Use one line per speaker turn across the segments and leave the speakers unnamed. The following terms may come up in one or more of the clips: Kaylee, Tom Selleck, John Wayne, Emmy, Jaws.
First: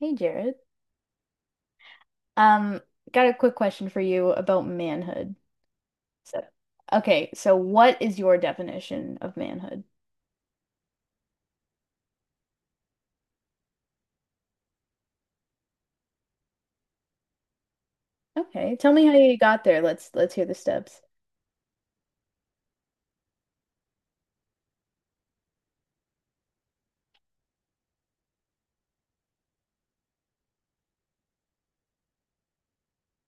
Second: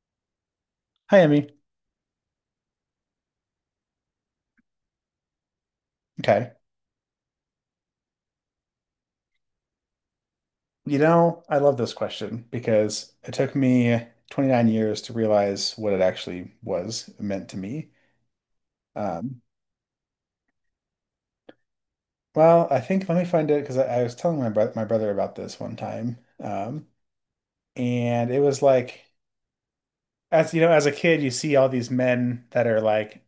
Hey Jared.
Hi, Emmy.
Um, got a quick question for you about manhood. So,
Okay.
okay, so what is your definition of manhood?
I love this question because it took me 29 years to realize what it actually was meant to me.
Okay, tell me how you
Um,
got there. Let's hear the steps.
well, I think let me find it because I was telling my bro my brother about this one time, and it was like, as you know, as a kid, you see all these men that are like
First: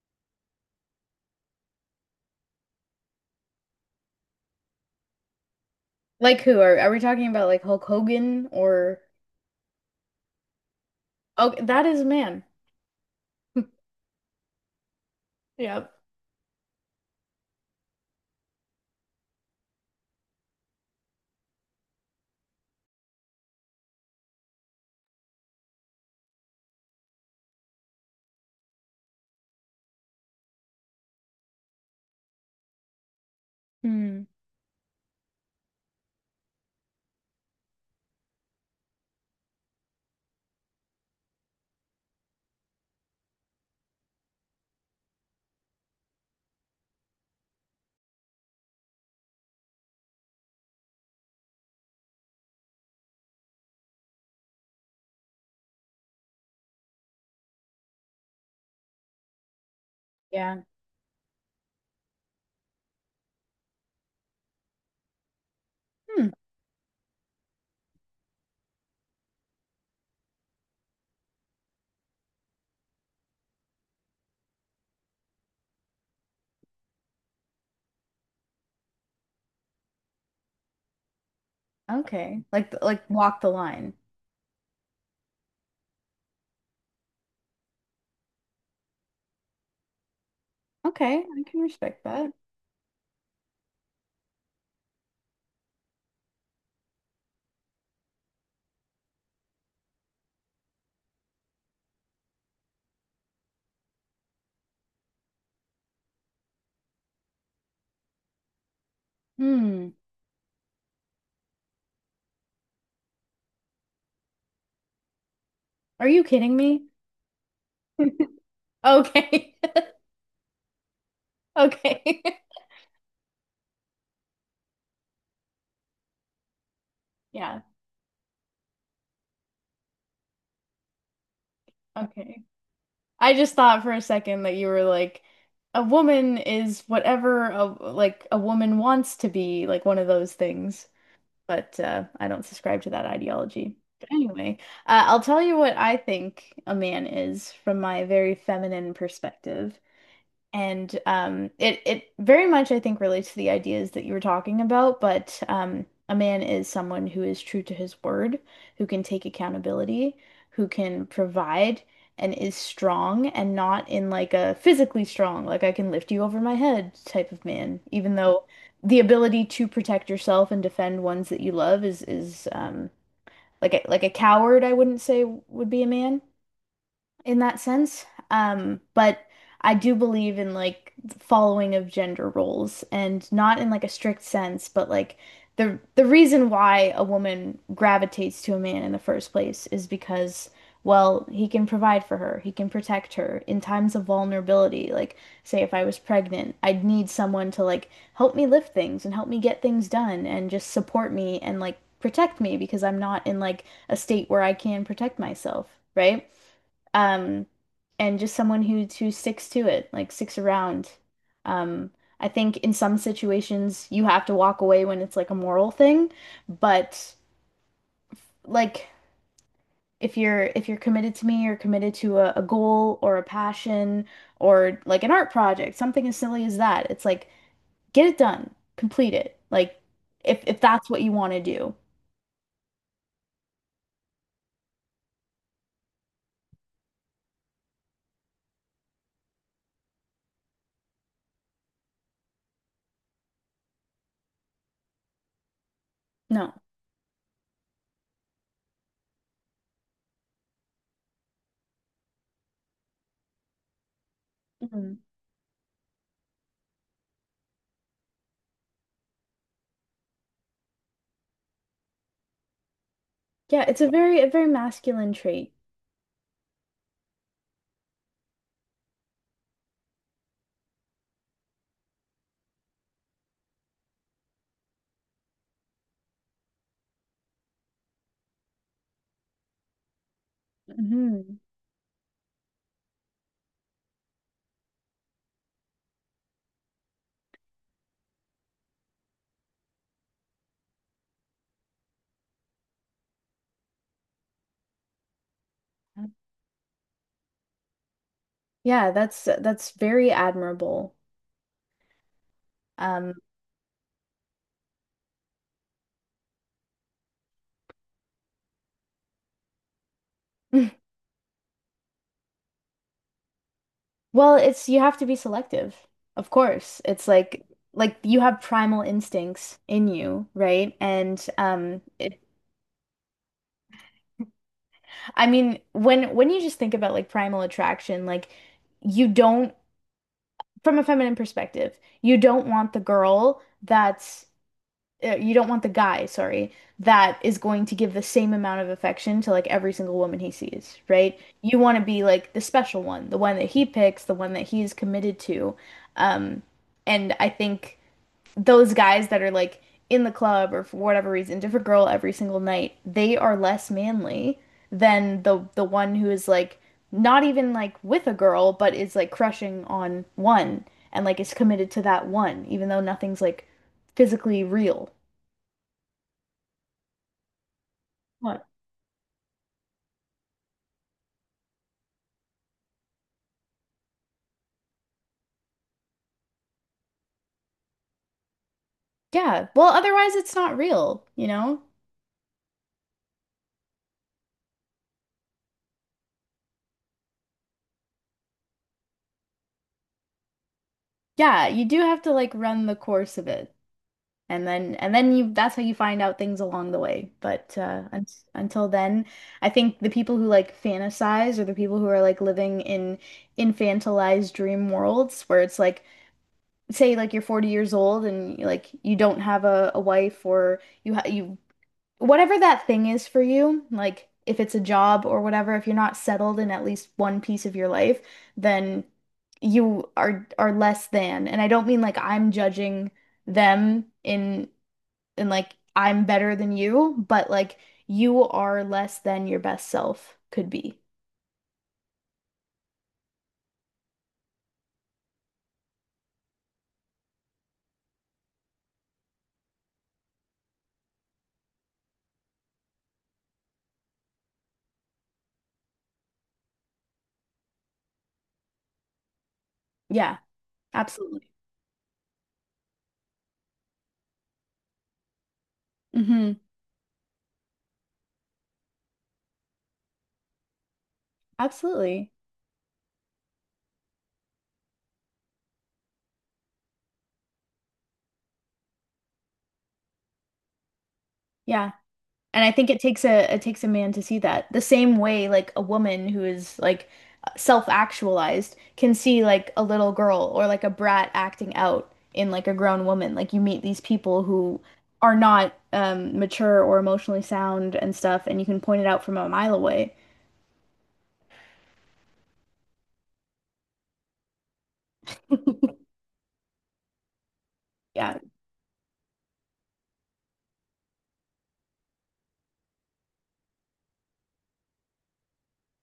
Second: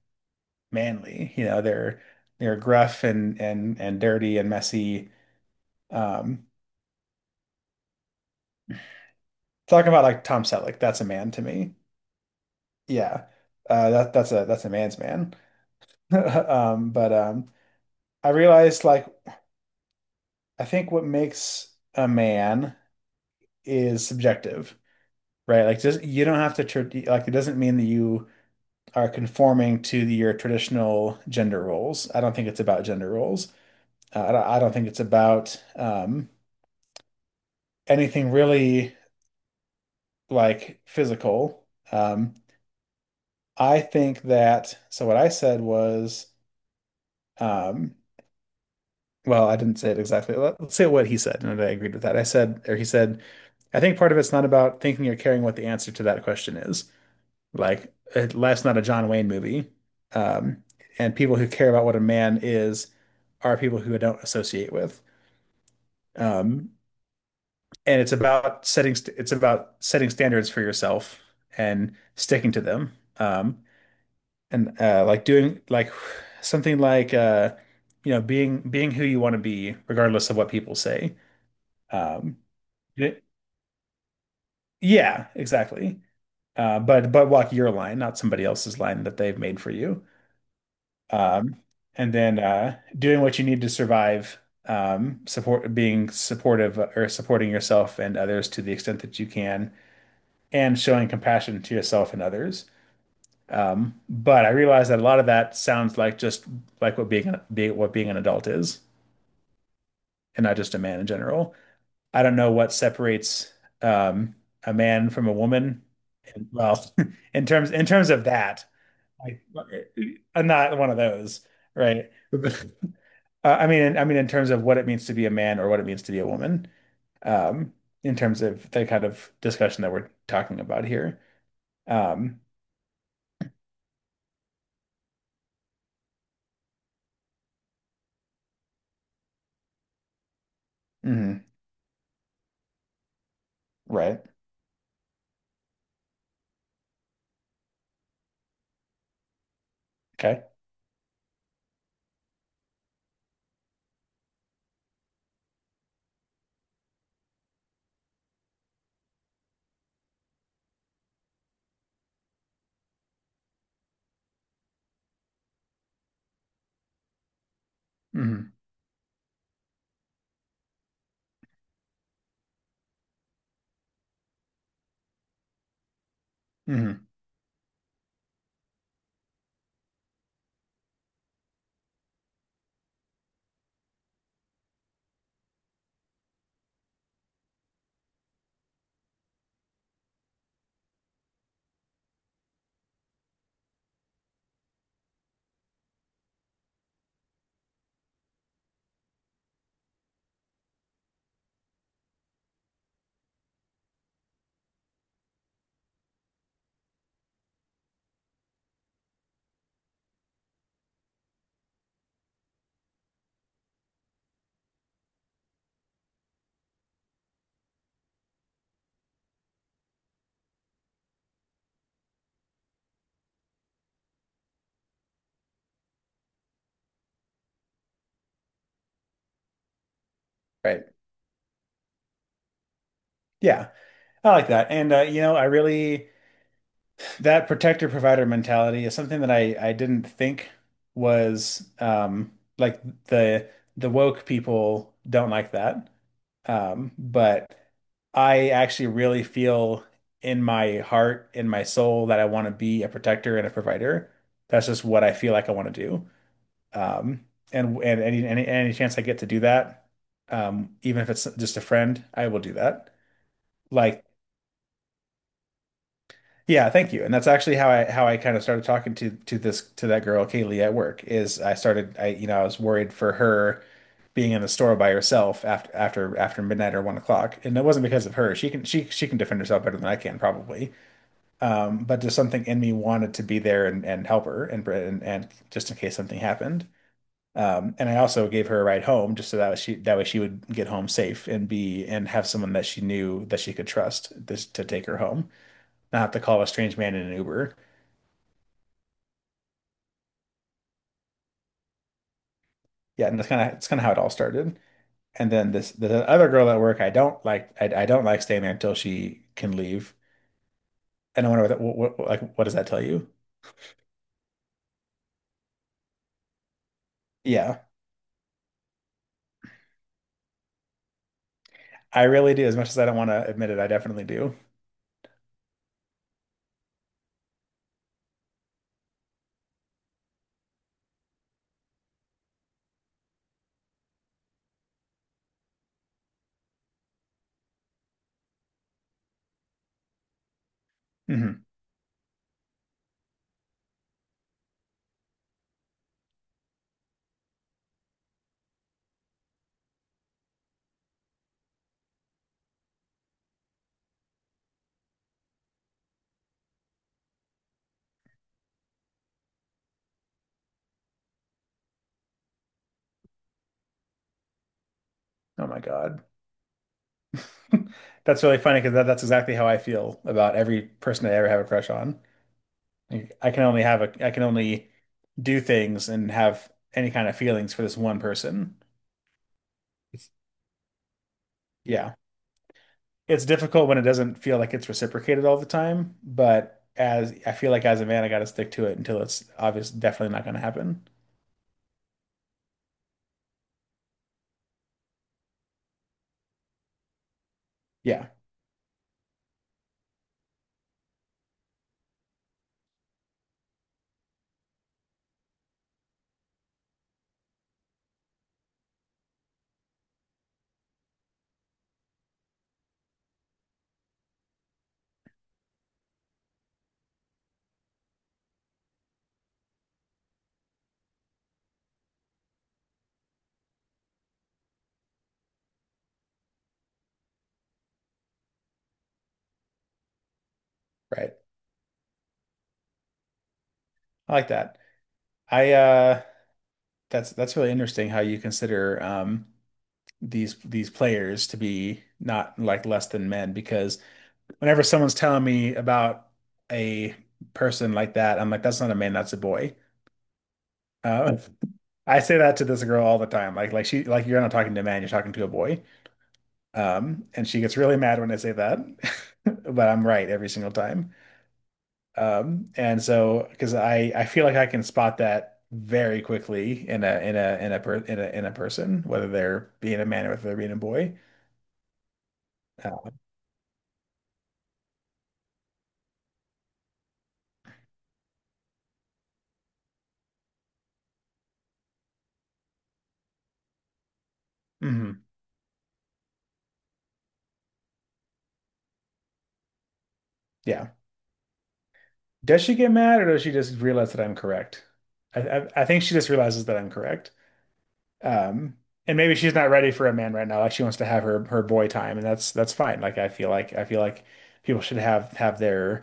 manly. You know, they're gruff and and dirty and messy.
Like
Um,
who are we talking about, like Hulk Hogan? Or
Talking about like Tom Selleck, that's a man to
oh,
me.
that is a man.
Yeah, that's a that's a man's man.
Yep.
But I realized like I think what makes a man is subjective, right? Like just you don't have to tr Like it doesn't mean that you are conforming to your traditional gender roles. I don't think it's about gender roles.
Hmm.
I don't think it's about anything really like physical. Um, I think that so what I said was, um, well, I didn't say it exactly. Let's say what he said, and I agreed with that. I said, or he said, I think part of it's not about thinking or caring what the answer to that question is. Like, life's not a John Wayne movie.
Yeah.
Um, and people who care about what a man is are people who I don't associate with.
Hmm.
Um, and it's about setting standards for yourself and sticking to them. And Like doing like something like being who you want to be, regardless of what people say. Um,
Okay. Like
y-
walk the line.
yeah, exactly. But walk your line, not somebody else's line that they've made for you.
Okay, I
Um,
can respect
and
that.
then doing what you need to survive, support being supportive, or supporting yourself and others to the extent that you can, and showing compassion to yourself and others. But I realize that a lot of that sounds like just like what being an adult is,
Hmm.
and not just a man in general. I don't know what separates, um, a man from a woman.
Are you
And,
kidding me?
well, in terms of that, I,
Okay.
I'm not one of those, right?
Okay.
But I mean, in terms of what it means to be a man or what it means to be a woman,
Yeah.
um, in terms of the kind of discussion that we're talking about here. Um,
Okay. I just thought for a second that you were like, a woman is whatever a, like, a woman wants to be, like one of those things.
mhm,
But I don't subscribe to that ideology. But
right.
anyway, I'll tell you what I think a man is from my very feminine perspective.
Okay.
And it very much, I think, relates to the ideas that you were talking about, but a man is someone who is true to his word, who can take accountability, who can provide and is strong, and not in like a physically strong, like I can lift you over my head type of man. Even though
Hmm.
the ability to protect yourself and defend ones that you love is like a coward, I wouldn't say would be a man
Hmm.
in that sense. But I do believe in like following of gender roles, and not in like a strict sense, but like the reason why a woman gravitates to a man in the first place is because, well, he can provide for her, he can protect her in times of vulnerability. Like, say if I was pregnant, I'd need someone to like help me lift things and help me get things done and just support me and like protect me, because I'm not in like a state where I can protect myself, right? Um, and just someone who sticks to it, like sticks around. Um, I think in some situations you have to walk away when it's like a moral thing, but like if you're committed to me, or committed to a goal or a passion or like an art project, something as silly as that. It's like get it done, complete it. Like if
Right.
that's what you want to do.
Yeah, I like that. And I really. That protector provider mentality is something that I didn't think was, like, the woke people don't like that.
No.
But I actually really feel in my heart, in my soul, that I want to be a protector and a provider. That's just
Mhm.
what I feel like I want to do. Um, and any chance I get to do that, even if it's just a friend, I will do that.
Yeah, it's a
Like,
very a very masculine trait.
yeah, thank you. And that's actually how I kind of started talking to this to that girl Kaylee at work. Is I started I you know I was worried for her being in the store by herself after midnight or 1 o'clock, and it wasn't because of her. She can she can defend herself better than I can probably.
Hmm.
But just something in me wanted to be there and help her and and just in case something happened. And I also gave her a ride home just that way she would get home safe and be and have someone that she knew that she could trust this to take her home, not have to call a strange man in an Uber.
Yeah, that's very admirable.
Yeah,
Um,
and that's kind of how it all started. And then this the other girl at work, I don't like staying there until she can leave. And I wonder what, like, what does that tell you?
well, it's you have to be selective, of course. It's
Yeah,
like you have primal instincts in you, right? And
I really do. As much as I don't want to admit it, I definitely do.
I mean, when you just think about like primal attraction, like you don't, from a feminine perspective, you don't want the girl that's you don't want the guy, sorry, that is going to give the same amount of affection to like every single woman he sees, right?
Hmm.
You want to be like the special one, the one that he picks, the one that he is committed to. Um, and I think those guys that are like in the club or for whatever reason, different girl every single night, they are less manly than the one who is like not even like with a girl, but is like crushing on one and like is committed to that one, even though nothing's like physically real.
Oh my God, that's really
What?
funny because that's exactly how I feel about every person I ever have a crush on. Like, I can only have a I can only do things and have any kind of feelings for this one person.
Yeah. Well,
It's,
otherwise it's not real, you know?
yeah, it's difficult when it doesn't feel like it's reciprocated all the time, but as I feel like as a man, I got to stick to it until it's obvious definitely not going to happen.
Yeah, you do have to like run the course of it. And then you, that's how you find out things along the way. But un
Yeah,
until then, I think the people who like fantasize, or the people who are like living in infantilized dream worlds where it's like say like you're 40 years old and like you don't have a wife, or you ha you, whatever that thing is for you, like if it's a job or whatever, if you're not settled in at least one piece of your life, then you are less than. And I don't mean like I'm judging them in like I'm better than you, but like you are less than your best self could be.
right. I like that. I That's really interesting how you consider, these players to be not like less than men, because whenever someone's telling me about a person like that, I'm like that's not a man, that's a boy.
Yeah,
Uh,
absolutely.
I say that to this girl all the time. Like she like You're not talking to a man, you're talking to a boy.
Hmm.
And she gets really mad when I say that, but I'm right every single time.
Absolutely.
And so, because I feel like I can spot that very quickly in a in a person, whether they're being a man or whether they're being a boy.
Yeah. And I think it
Uh,
takes a, it takes a man to see that. The same way like a woman who is like self-actualized can see like a little girl or like a brat acting out in like a grown woman. Like you meet these people who
mhm.
are not mature or emotionally sound and stuff, and you can point it out from a mile away.
Yeah. Does she get mad or does she just realize that I'm correct? I think she just realizes that I'm correct.
Yeah.
Um, and maybe she's not ready for a man right now. Like she wants to have her boy time, and that's fine. Like I feel like people should have their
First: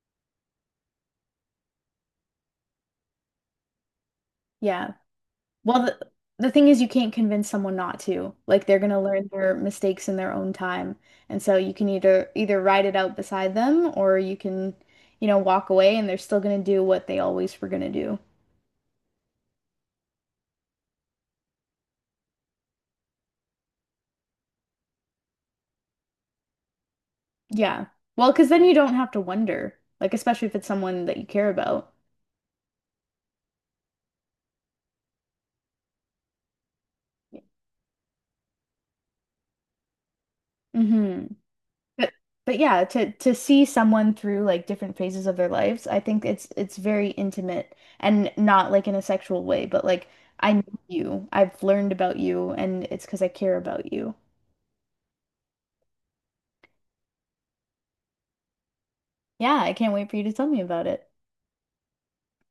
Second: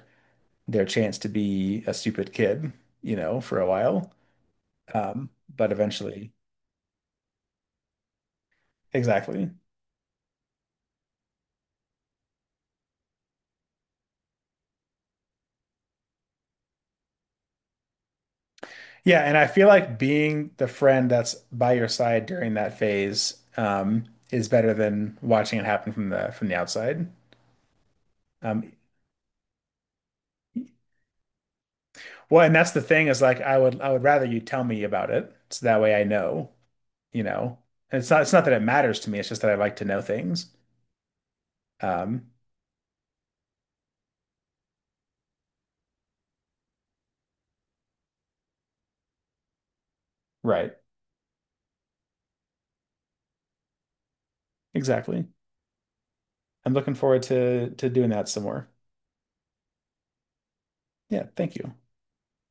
chance to be a stupid kid, you know, for a while.
Yeah.
Um, but
Well,
eventually,
the thing is, you can't convince someone not to. Like they're gonna learn
exactly.
their mistakes in their own time. And so you can either ride it out beside them, or you can, you know, walk away, and they're still gonna do what they always were gonna do.
Yeah, and I feel like being the friend that's by your side during that phase, is better than watching it happen from the outside.
Yeah. Well, because then
Um,
you don't have to wonder, like especially if it's someone that you care about.
well, and that's the thing, is like I would rather you tell me about it so that way I know, you know. And it's not that it matters to me, it's just that I like to know things.
Hmm. But
Um,
but yeah, to see someone through like different phases of their lives, I think it's very intimate, and not like in a sexual way, but like I know
right.
you, I've learned about you, and it's because I care about you.
Exactly. I'm looking forward to doing that some more.
Yeah, I can't wait for you to tell me about it.
Yeah, thank you.